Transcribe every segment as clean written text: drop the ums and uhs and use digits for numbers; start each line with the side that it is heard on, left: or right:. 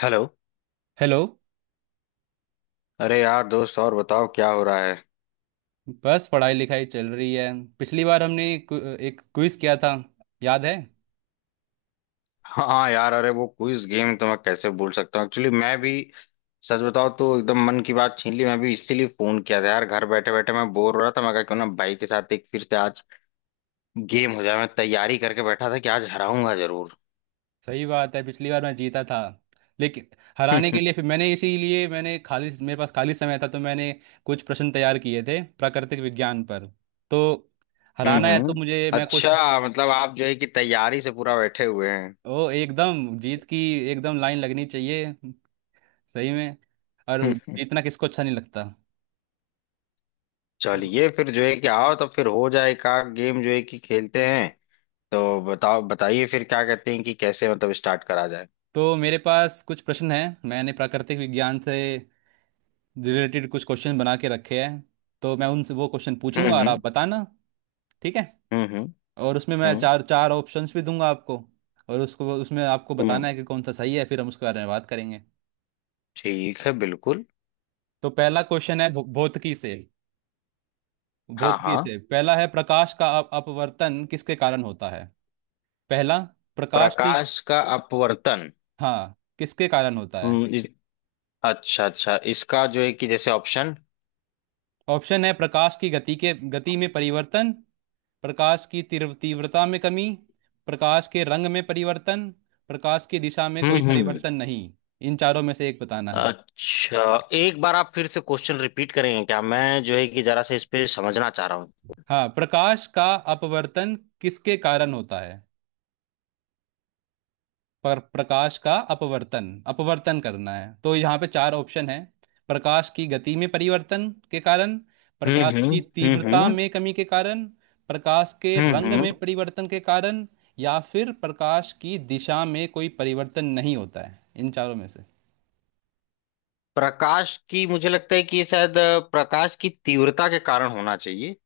left: Hello.
right: Hello.
left: अरे यार दोस्त, और बताओ क्या हो रहा है।
right: बस पढ़ाई लिखाई चल रही है। पिछली बार हमने एक क्विज किया था, याद है?
left: हाँ यार, अरे वो क्विज गेम तो मैं कैसे भूल सकता हूँ। एक्चुअली मैं भी, सच बताओ तो एकदम मन की बात छीन ली। मैं भी इसीलिए फोन किया था यार, घर बैठे बैठे मैं बोर हो रहा था। मैं कहा क्यों ना भाई के साथ एक फिर से आज गेम हो जाए। मैं तैयारी करके बैठा था कि आज हराऊंगा जरूर।
right: सही बात है, पिछली बार मैं जीता था। लेकिन हराने के
left: हम्म।
right: लिए, फिर मैंने, इसीलिए मैंने, खाली मेरे पास खाली समय था तो मैंने कुछ प्रश्न तैयार किए थे प्राकृतिक विज्ञान पर। तो हराना है तो
left: हम्म।
right: मुझे, मैं कुछ,
left: अच्छा, मतलब आप जो है कि तैयारी से पूरा बैठे हुए हैं।
right: ओ एकदम जीत की एकदम लाइन लगनी चाहिए सही में। और जीतना किसको अच्छा नहीं लगता। तो
left: चलिए फिर जो है कि आओ तो फिर हो जाए का गेम, जो है कि खेलते हैं। तो बताओ बताइए फिर, क्या कहते हैं कि कैसे मतलब स्टार्ट करा जाए।
right: तो मेरे पास कुछ प्रश्न हैं, मैंने प्राकृतिक विज्ञान से रिलेटेड कुछ क्वेश्चन बना के रखे हैं। तो मैं उनसे वो क्वेश्चन पूछूंगा और आप
left: हम्म।
right: बताना। ठीक है।
left: हम्म। हम्म।
right: और उसमें मैं
left: हम्म।
right: चार चार ऑप्शंस भी दूंगा आपको। और उसको उसमें आपको
left: हम्म,
right: बताना है कि कौन सा सही है, फिर हम उसके बारे में बात करेंगे।
left: ठीक है, बिल्कुल।
right: तो पहला क्वेश्चन है भौतिकी से।
left: हाँ,
right: भौतिकी
left: हाँ।
right: से पहला है, प्रकाश का अपवर्तन किसके कारण होता है? पहला, प्रकाश की।
left: प्रकाश का अपवर्तन।
right: हाँ, किसके कारण होता है?
left: हम्म। अच्छा, अच्छा, इसका जो है कि जैसे ऑप्शन।
right: ऑप्शन है, प्रकाश की गति में परिवर्तन। प्रकाश की तीव्रता में कमी। प्रकाश के रंग में परिवर्तन। प्रकाश की दिशा में
left: हम्म।
right: कोई
left: हम्म।
right: परिवर्तन नहीं। इन चारों में से एक बताना है।
left: अच्छा, एक बार आप फिर से क्वेश्चन रिपीट करेंगे क्या? मैं जो है कि जरा सा इस पे समझना चाह रहा हूँ।
right: हाँ, प्रकाश का अपवर्तन किसके कारण होता है? पर प्रकाश का अपवर्तन अपवर्तन करना है, तो यहाँ पे चार ऑप्शन है। प्रकाश की गति में परिवर्तन के कारण।
left: हम्म।
right: प्रकाश की
left: हम्म।
right: तीव्रता
left: हम्म।
right: में कमी के कारण। प्रकाश के
left: हम्म।
right: रंग में
left: हम्म।
right: परिवर्तन के कारण। या फिर प्रकाश की दिशा में कोई परिवर्तन नहीं होता है, इन चारों में से।
left: प्रकाश की मुझे लगता है कि शायद प्रकाश की तीव्रता के कारण होना चाहिए।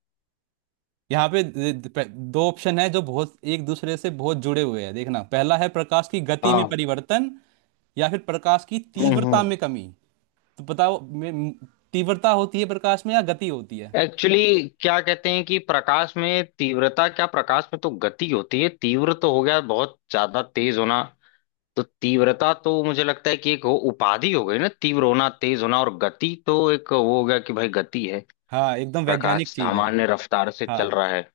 right: यहाँ पे दो ऑप्शन है जो बहुत एक दूसरे से बहुत जुड़े हुए हैं, देखना। पहला है प्रकाश की गति में
left: हाँ।
right: परिवर्तन या फिर प्रकाश की
left: हम्म।
right: तीव्रता
left: हम्म।
right: में कमी। तो बताओ, तीव्रता होती है प्रकाश में या गति होती है?
left: एक्चुअली क्या कहते हैं कि प्रकाश में तीव्रता क्या? प्रकाश में तो गति होती है। तीव्र तो हो गया बहुत ज्यादा तेज होना। तो तीव्रता तो मुझे लगता है कि एक वो उपाधि हो गई ना, तीव्र होना तेज होना। और गति तो एक वो हो गया कि भाई, गति है।
right: हाँ, एकदम
left: प्रकाश
right: वैज्ञानिक चीज है।
left: सामान्य रफ्तार से
right: हाँ,
left: चल रहा है।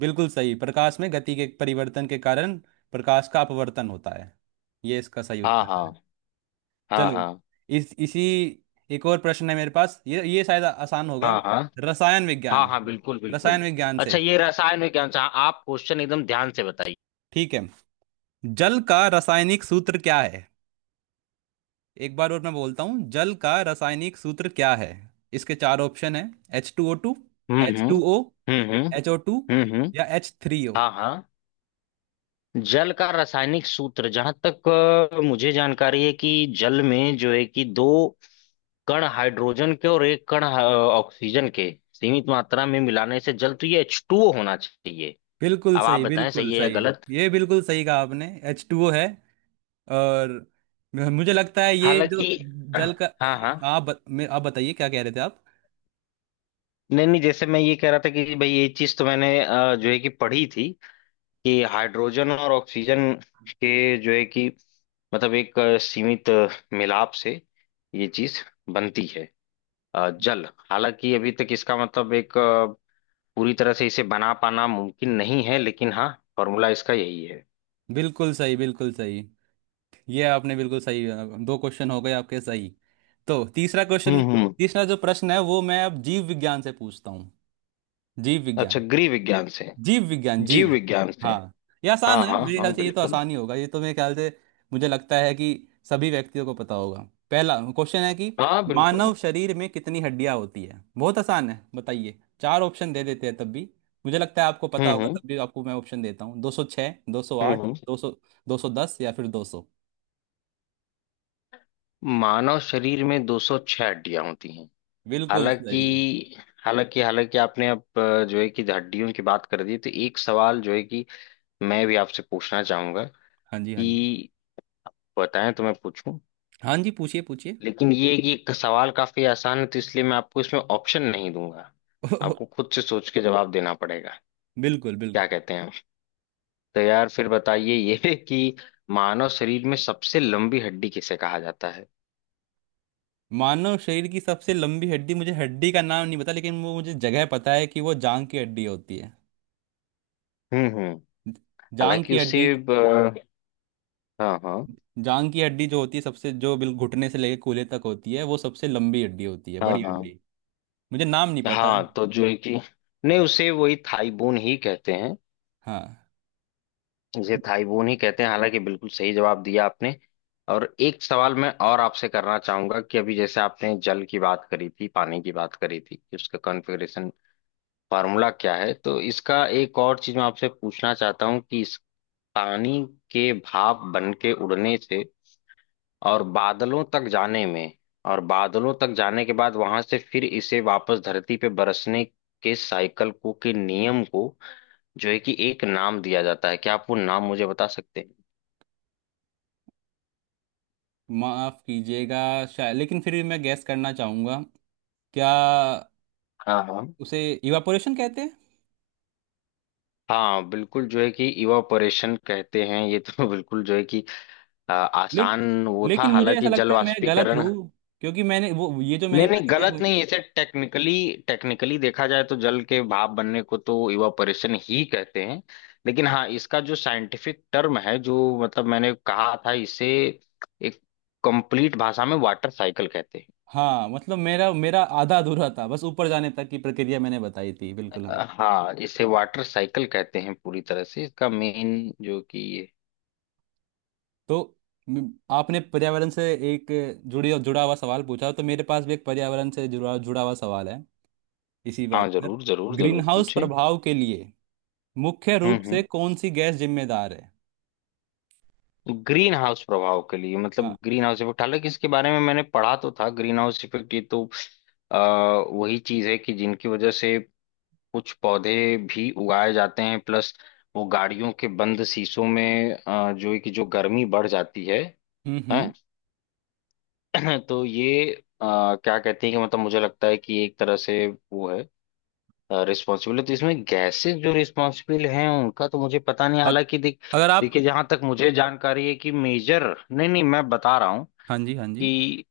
right: बिल्कुल सही, प्रकाश में गति के परिवर्तन के कारण प्रकाश का अपवर्तन होता है। ये इसका सही
left: हाँ,
right: उत्तर
left: हाँ।
right: है।
left: हाँ,
right: चलो,
left: हाँ।
right: इस इसी, एक और प्रश्न है मेरे पास। ये शायद आसान होगा।
left: हाँ, हाँ,
right: रसायन
left: हाँ,
right: विज्ञान।
left: हाँ, बिल्कुल
right: रसायन
left: बिल्कुल।
right: विज्ञान
left: अच्छा,
right: से।
left: ये रसायन विज्ञान से हाँ, आप क्वेश्चन एकदम ध्यान से बताइए।
right: ठीक है, जल का रासायनिक सूत्र क्या है? एक बार और मैं बोलता हूँ, जल का रासायनिक सूत्र क्या है? इसके चार ऑप्शन है। H2O2।
left: हम्म।
right: H
left: hmm.
right: Two O
left: hmm. हम्म।
right: HO2।
left: हम्म।
right: या H3O।
left: हाँ, हाँ। जल का रासायनिक सूत्र, जहां तक मुझे जानकारी है कि जल में जो है कि दो कण हाइड्रोजन के और एक कण ऑक्सीजन के सीमित मात्रा में मिलाने से जल, तो ये H2O होना चाहिए।
right: बिल्कुल
left: अब आप
right: सही,
left: बताएं,
right: बिल्कुल
left: सही है या
right: सही।
left: गलत?
right: ये बिल्कुल सही कहा आपने, H2O है। और मुझे लगता है ये
left: हालांकि।
right: जो
left: हाँ,
right: जल का, हाँ,
left: हाँ।
right: आप बताइए क्या कह रहे थे आप।
left: नहीं, नहीं, जैसे मैं ये कह रहा था कि भाई, ये चीज तो मैंने जो है कि पढ़ी थी कि हाइड्रोजन और ऑक्सीजन के जो है कि मतलब एक सीमित मिलाप से ये चीज बनती है जल। हालांकि अभी तक इसका मतलब एक पूरी तरह से इसे बना पाना मुमकिन नहीं है, लेकिन हाँ, फॉर्मूला इसका यही है।
right: बिल्कुल सही, बिल्कुल सही। ये आपने बिल्कुल सही, दो क्वेश्चन हो गए आपके सही। तो तीसरा क्वेश्चन,
left: हम्म। हम्म।
right: तीसरा जो प्रश्न है वो मैं अब जीव विज्ञान से पूछता हूँ। जीव
left: अच्छा,
right: विज्ञान।
left: गृह विज्ञान से।
right: जीव विज्ञान जीव
left: जीव
right: जी
left: विज्ञान से।
right: हाँ ये आसान
left: हाँ,
right: है
left: हाँ,
right: मेरे ख्याल
left: हाँ,
right: से, ये तो
left: बिल्कुल।
right: आसान ही होगा ये तो, मेरे ख्याल से। मुझे लगता है कि सभी व्यक्तियों को पता होगा। पहला क्वेश्चन है कि
left: हाँ बिल्कुल।
right: मानव शरीर में कितनी हड्डियां होती है? बहुत आसान है, बताइए। चार ऑप्शन दे देते हैं तब भी, मुझे लगता है आपको पता
left: हम्म।
right: होगा
left: हम्म।
right: तब भी आपको मैं ऑप्शन देता हूँ। 206, दो सौ
left: हम्म।
right: आठ
left: हम्म।
right: 200, 210, या फिर 200।
left: मानव शरीर में 206 हड्डियां होती हैं।
right: बिल्कुल
left: हालांकि।
right: सही है।
left: हालांकि आपने अब जो है कि हड्डियों की बात कर दी, तो एक सवाल जो है कि मैं भी आपसे पूछना चाहूंगा,
right: हाँ जी, हाँ जी।
left: कि बताएं तो मैं पूछूं।
right: हाँ जी, पूछिए, पूछिए।
left: लेकिन ये है कि एक सवाल काफी आसान है, तो इसलिए मैं आपको इसमें ऑप्शन नहीं दूंगा। आपको खुद से सोच के जवाब देना पड़ेगा।
right: बिल्कुल,
left: क्या
right: बिल्कुल।
left: कहते हैं आप? तो यार फिर बताइए ये कि मानव शरीर में सबसे लंबी हड्डी किसे कहा जाता है?
right: मानव शरीर की सबसे लंबी हड्डी, मुझे हड्डी का नाम नहीं पता लेकिन वो मुझे जगह पता है कि वो जांग की हड्डी होती है।
left: हम्म। हम्म।
right: जांग
left: हालांकि
right: की, अच्छा, हड्डी।
left: उसे ब- हाँ, हाँ।
right: जांग की हड्डी जो होती है, सबसे जो बिल घुटने से लेकर कूल्हे तक होती है, वो सबसे लंबी हड्डी होती है,
left: हाँ,
right: बड़ी
left: हाँ,
right: हड्डी। मुझे नाम नहीं पता है।
left: हाँ, तो जो है कि नहीं,
right: ब-
left: उसे वही थाई बोन ही कहते हैं।
right: हाँ।
left: इसे थाईबून ही कहते हैं। हालांकि बिल्कुल सही जवाब दिया आपने। और एक सवाल मैं और आपसे करना चाहूंगा कि अभी जैसे आपने जल की बात करी थी, पानी की बात करी थी कि उसका कॉन्फ़िगरेशन, फार्मूला क्या है, तो इसका एक और चीज मैं आपसे पूछना चाहता हूँ कि इस पानी के भाप बन के उड़ने से और बादलों तक जाने में, और बादलों तक जाने के बाद वहां से फिर इसे वापस धरती पे बरसने के साइकिल को, के नियम को, जो है कि एक नाम दिया जाता है। क्या आप वो नाम मुझे बता सकते हैं?
right: माफ कीजिएगा, शायद, लेकिन फिर भी मैं गैस करना चाहूंगा। क्या
left: हाँ, हाँ।
right: उसे इवापोरेशन कहते हैं?
left: हाँ, बिल्कुल, जो है कि इवापोरेशन कहते हैं ये तो। बिल्कुल, जो है कि
right: ले,
left: आसान वो था।
right: लेकिन मुझे ऐसा
left: हालांकि जल
right: लगता है मैं गलत
left: वाष्पीकरण।
right: हूँ, क्योंकि मैंने वो, ये जो मैंने
left: नहीं, नहीं,
right: प्रक्रिया,
left: गलत नहीं। इसे टेक्निकली, देखा जाए तो जल के भाप बनने को तो इवापोरेशन ही कहते हैं। लेकिन हाँ, इसका जो साइंटिफिक टर्म है, जो मतलब मैंने कहा था, इसे एक कंप्लीट भाषा में वाटर साइकिल कहते हैं।
right: हाँ मतलब मेरा मेरा आधा अधूरा था, बस ऊपर जाने तक की प्रक्रिया मैंने बताई थी, बिल्कुल हाँ।
left: हाँ, इसे वाटर साइकिल कहते हैं, पूरी तरह से इसका मेन, जो कि ये।
right: तो म- आपने पर्यावरण से एक जुड़ी जुड़ा हुआ सवाल पूछा, तो मेरे पास भी एक पर्यावरण से जुड़ा जुड़ा हुआ सवाल है इसी बात
left: हाँ,
right: पर।
left: जरूर, जरूर,
right: ग्रीन
left: जरूर
right: हाउस
left: पूछे।
right: प्रभाव के लिए मुख्य
left: हम्म।
right: रूप
left: हम्म।
right: से कौन सी गैस जिम्मेदार है?
left: ग्रीन हाउस प्रभाव के लिए, मतलब
right: हाँ।
left: ग्रीन हाउस इफेक्ट, हालांकि इसके बारे में मैंने पढ़ा तो था। ग्रीन हाउस इफेक्ट ये तो आ, वही चीज है कि जिनकी वजह से कुछ पौधे भी उगाए जाते हैं, प्लस वो गाड़ियों के बंद शीशों में जो है कि जो गर्मी बढ़ जाती है,
right: हम्म हम्म
left: हैं। तो ये क्या कहते हैं कि मतलब मुझे लगता है कि एक तरह से वो है, रिस्पॉन्सिबल है, तो इसमें गैसेस जो रिस्पॉन्सिबल हैं उनका तो मुझे पता नहीं।
right: अग-
left: हालांकि
right: अगर आप,
left: देखिए, जहां तक मुझे जानकारी है कि मेजर, नहीं, नहीं, मैं बता रहा हूँ
right: हाँ जी, हाँ जी,
left: कि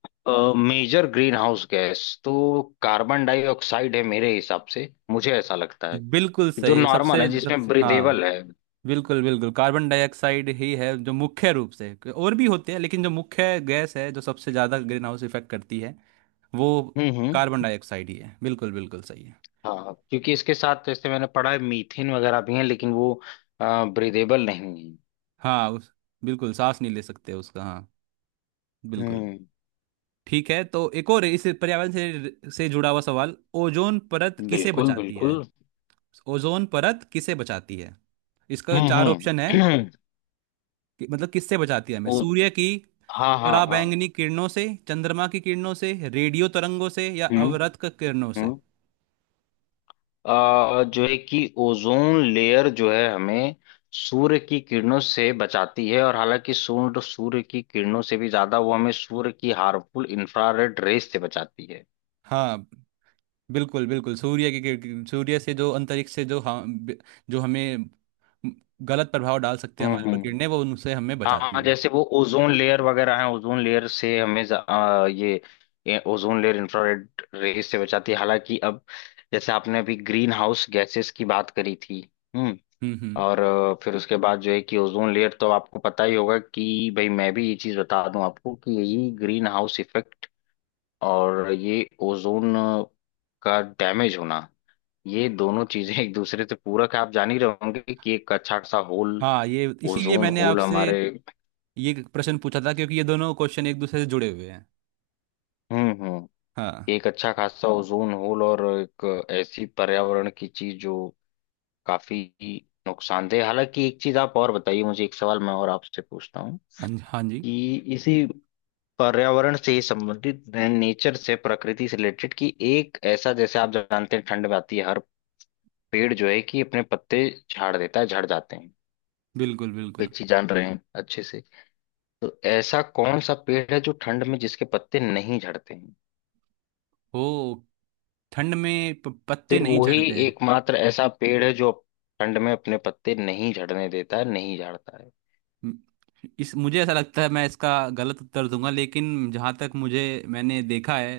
left: मेजर ग्रीन हाउस गैस तो कार्बन डाइऑक्साइड है, मेरे हिसाब से मुझे ऐसा लगता है।
right: बिल्कुल
left: जो
right: सही है।
left: नॉर्मल
right: सबसे
left: है,
right: सब
left: जिसमें
right: हाँ,
left: ब्रीदेबल है।
right: बिल्कुल बिल्कुल, कार्बन डाइऑक्साइड ही है, जो मुख्य रूप से, और भी होते हैं लेकिन जो मुख्य गैस है जो सबसे ज़्यादा ग्रीन हाउस इफेक्ट करती है, वो
left: हम्म।
right: Carbon
left: hmm.
right: डाइऑक्साइड ही है, बिल्कुल बिल्कुल सही है।
left: हाँ, क्योंकि इसके साथ जैसे मैंने पढ़ा है मीथेन वगैरह भी है, लेकिन वो ब्रीदेबल नहीं है।
right: हाँ, उस, बिल्कुल सांस नहीं ले सकते उसका, हाँ, बिल्कुल।
left: हम्म,
right: ठीक है, तो एक और इस पर्यावरण से जुड़ा हुआ सवाल। ओजोन परत किसे
left: बिल्कुल
right: बचाती है?
left: बिल्कुल।
right: ओजोन परत किसे बचाती है? इसका चार
left: हम्म।
right: ऑप्शन है।
left: हम्म।
right: मतलब किससे बचाती है हमें,
left: ओ,
right: सूर्य की
left: हाँ, हाँ, हाँ।
right: पराबैंगनी किरणों से, चंद्रमा की किरणों से, रेडियो तरंगों से, या
left: हम्म।
right: अवरक्त किरणों से।
left: हम्म। जो है कि ओजोन लेयर जो है हमें सूर्य की किरणों से बचाती है, और हालांकि सूर्य सूर्य की किरणों से भी ज्यादा वो हमें सूर्य की हार्मफुल इंफ्रारेड रेस से बचाती है।
right: हाँ, बिल्कुल बिल्कुल, सूर्य की सूर्य से, जो अंतरिक्ष से जो हम, जो हमें गलत प्रभाव डाल सकते हैं हमारे
left: हम्म।
right: पर,
left: हम्म।
right: किरणें, वो उनसे हमें
left: हाँ,
right: बचाती है।
left: जैसे वो ओजोन लेयर वगैरह है, ओजोन लेयर से हमें ये ओजोन लेयर इंफ्रारेड रेस से बचाती है। हालांकि अब, जैसे आपने अभी ग्रीन हाउस गैसेस की बात करी थी, हम्म,
right: हम्म।
left: और फिर उसके बाद जो है कि ओजोन लेयर, तो आपको पता ही होगा कि भाई, मैं भी ये चीज बता दूं आपको कि यही ग्रीन हाउस इफेक्ट और ये ओजोन का डैमेज होना, ये दोनों चीजें एक दूसरे से पूरक है। आप जान ही रहे होंगे कि एक अच्छा खासा होल,
right: हाँ, ये इसीलिए
left: ओजोन
right: मैंने
left: होल
right: आपसे
left: हमारे।
right: ये प्रश्न पूछा था, क्योंकि ये दोनों क्वेश्चन एक दूसरे से जुड़े हुए हैं।
left: हम्म। हम्म।
right: हाँ
left: एक अच्छा खासा ओजोन होल, और एक ऐसी पर्यावरण की चीज जो काफी नुकसानदेह। हालांकि एक चीज आप और बताइए मुझे, एक सवाल मैं और आपसे पूछता हूँ
right: हाँ जी, हाँ जी।
left: कि इसी पर्यावरण से ही संबंधित, नेचर से, प्रकृति से रिलेटेड की, एक ऐसा जैसे आप जानते हैं ठंड में आती है, हर पेड़ जो है कि अपने पत्ते झाड़ देता है, झड़ जाते हैं।
right: बिल्कुल,
left: कोई
right: बिल्कुल।
left: चीज जान रहे हैं अच्छे से। तो ऐसा कौन सा पेड़ है जो ठंड में जिसके पत्ते नहीं झड़ते हैं?
right: ओ, ठंड में पत्ते
left: सिर्फ
right: नहीं
left: वही
right: झड़ते।
left: एकमात्र ऐसा पेड़ है जो ठंड में अपने पत्ते नहीं झड़ने देता है, नहीं झाड़ता है।
right: म- इस, मुझे ऐसा लगता है मैं इसका गलत उत्तर दूंगा, लेकिन जहाँ तक मुझे, मैंने देखा है,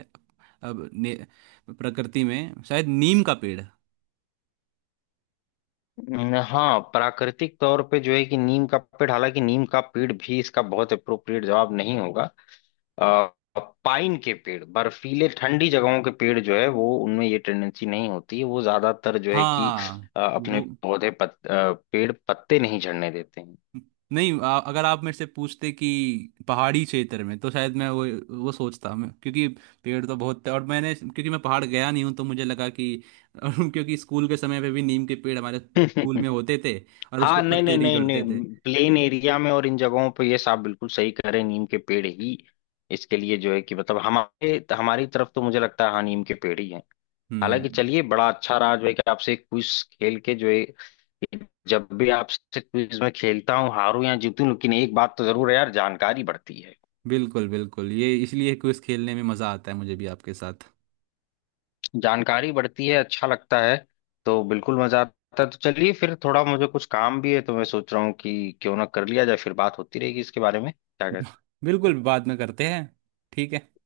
right: अब ने, प्रकृति में, शायद नीम का पेड़।
left: हाँ, प्राकृतिक तौर पे जो है कि नीम का पेड़। हालांकि नीम का पेड़ भी इसका बहुत अप्रोप्रिएट जवाब नहीं होगा। पाइन के पेड़, बर्फीले ठंडी जगहों के पेड़ जो है, वो उनमें ये टेंडेंसी नहीं होती। वो ज्यादातर जो है कि
right: हाँ
left: अपने
right: वो
left: पौधे पेड़ पत्ते नहीं झड़ने देते हैं।
right: नहीं, आ, अगर आप मेरे से पूछते कि पहाड़ी क्षेत्र में, तो शायद मैं वो सोचता, मैं क्योंकि पेड़ तो बहुत थे, और मैंने क्योंकि मैं पहाड़ गया नहीं हूँ तो मुझे लगा कि, क्योंकि स्कूल के समय पे भी नीम के पेड़ हमारे स्कूल में होते थे और
left: हाँ।
right: उसके
left: नहीं, नहीं,
right: पत्ते नहीं
left: नहीं,
right: झड़ते थे।
left: नहीं, प्लेन एरिया में और इन जगहों पे ये साहब बिल्कुल सही करें, नीम के पेड़ ही इसके लिए जो है कि मतलब हमारे हमारी तरफ तो मुझे लगता है, हाँ, नीम के पेड़ ही हैं।
right: हम्म।
left: हालांकि चलिए, बड़ा अच्छा रहा जो है कि आपसे क्विज खेल के। जो है जब भी आपसे क्विज में खेलता हूँ, हारूं या जीतूं, लेकिन एक बात तो जरूर है यार, जानकारी बढ़ती है।
right: बिल्कुल बिल्कुल, ये इसलिए क्विज खेलने में मज़ा आता है मुझे भी आपके साथ।
left: जानकारी बढ़ती है, अच्छा लगता है। तो बिल्कुल मजा आता है। तो चलिए फिर, थोड़ा मुझे कुछ काम भी है तो मैं सोच रहा हूँ कि क्यों ना कर लिया जाए। फिर बात होती रहेगी इसके बारे में, क्या कहते हैं
right: बिल्कुल, बाद में करते हैं। ठीक है।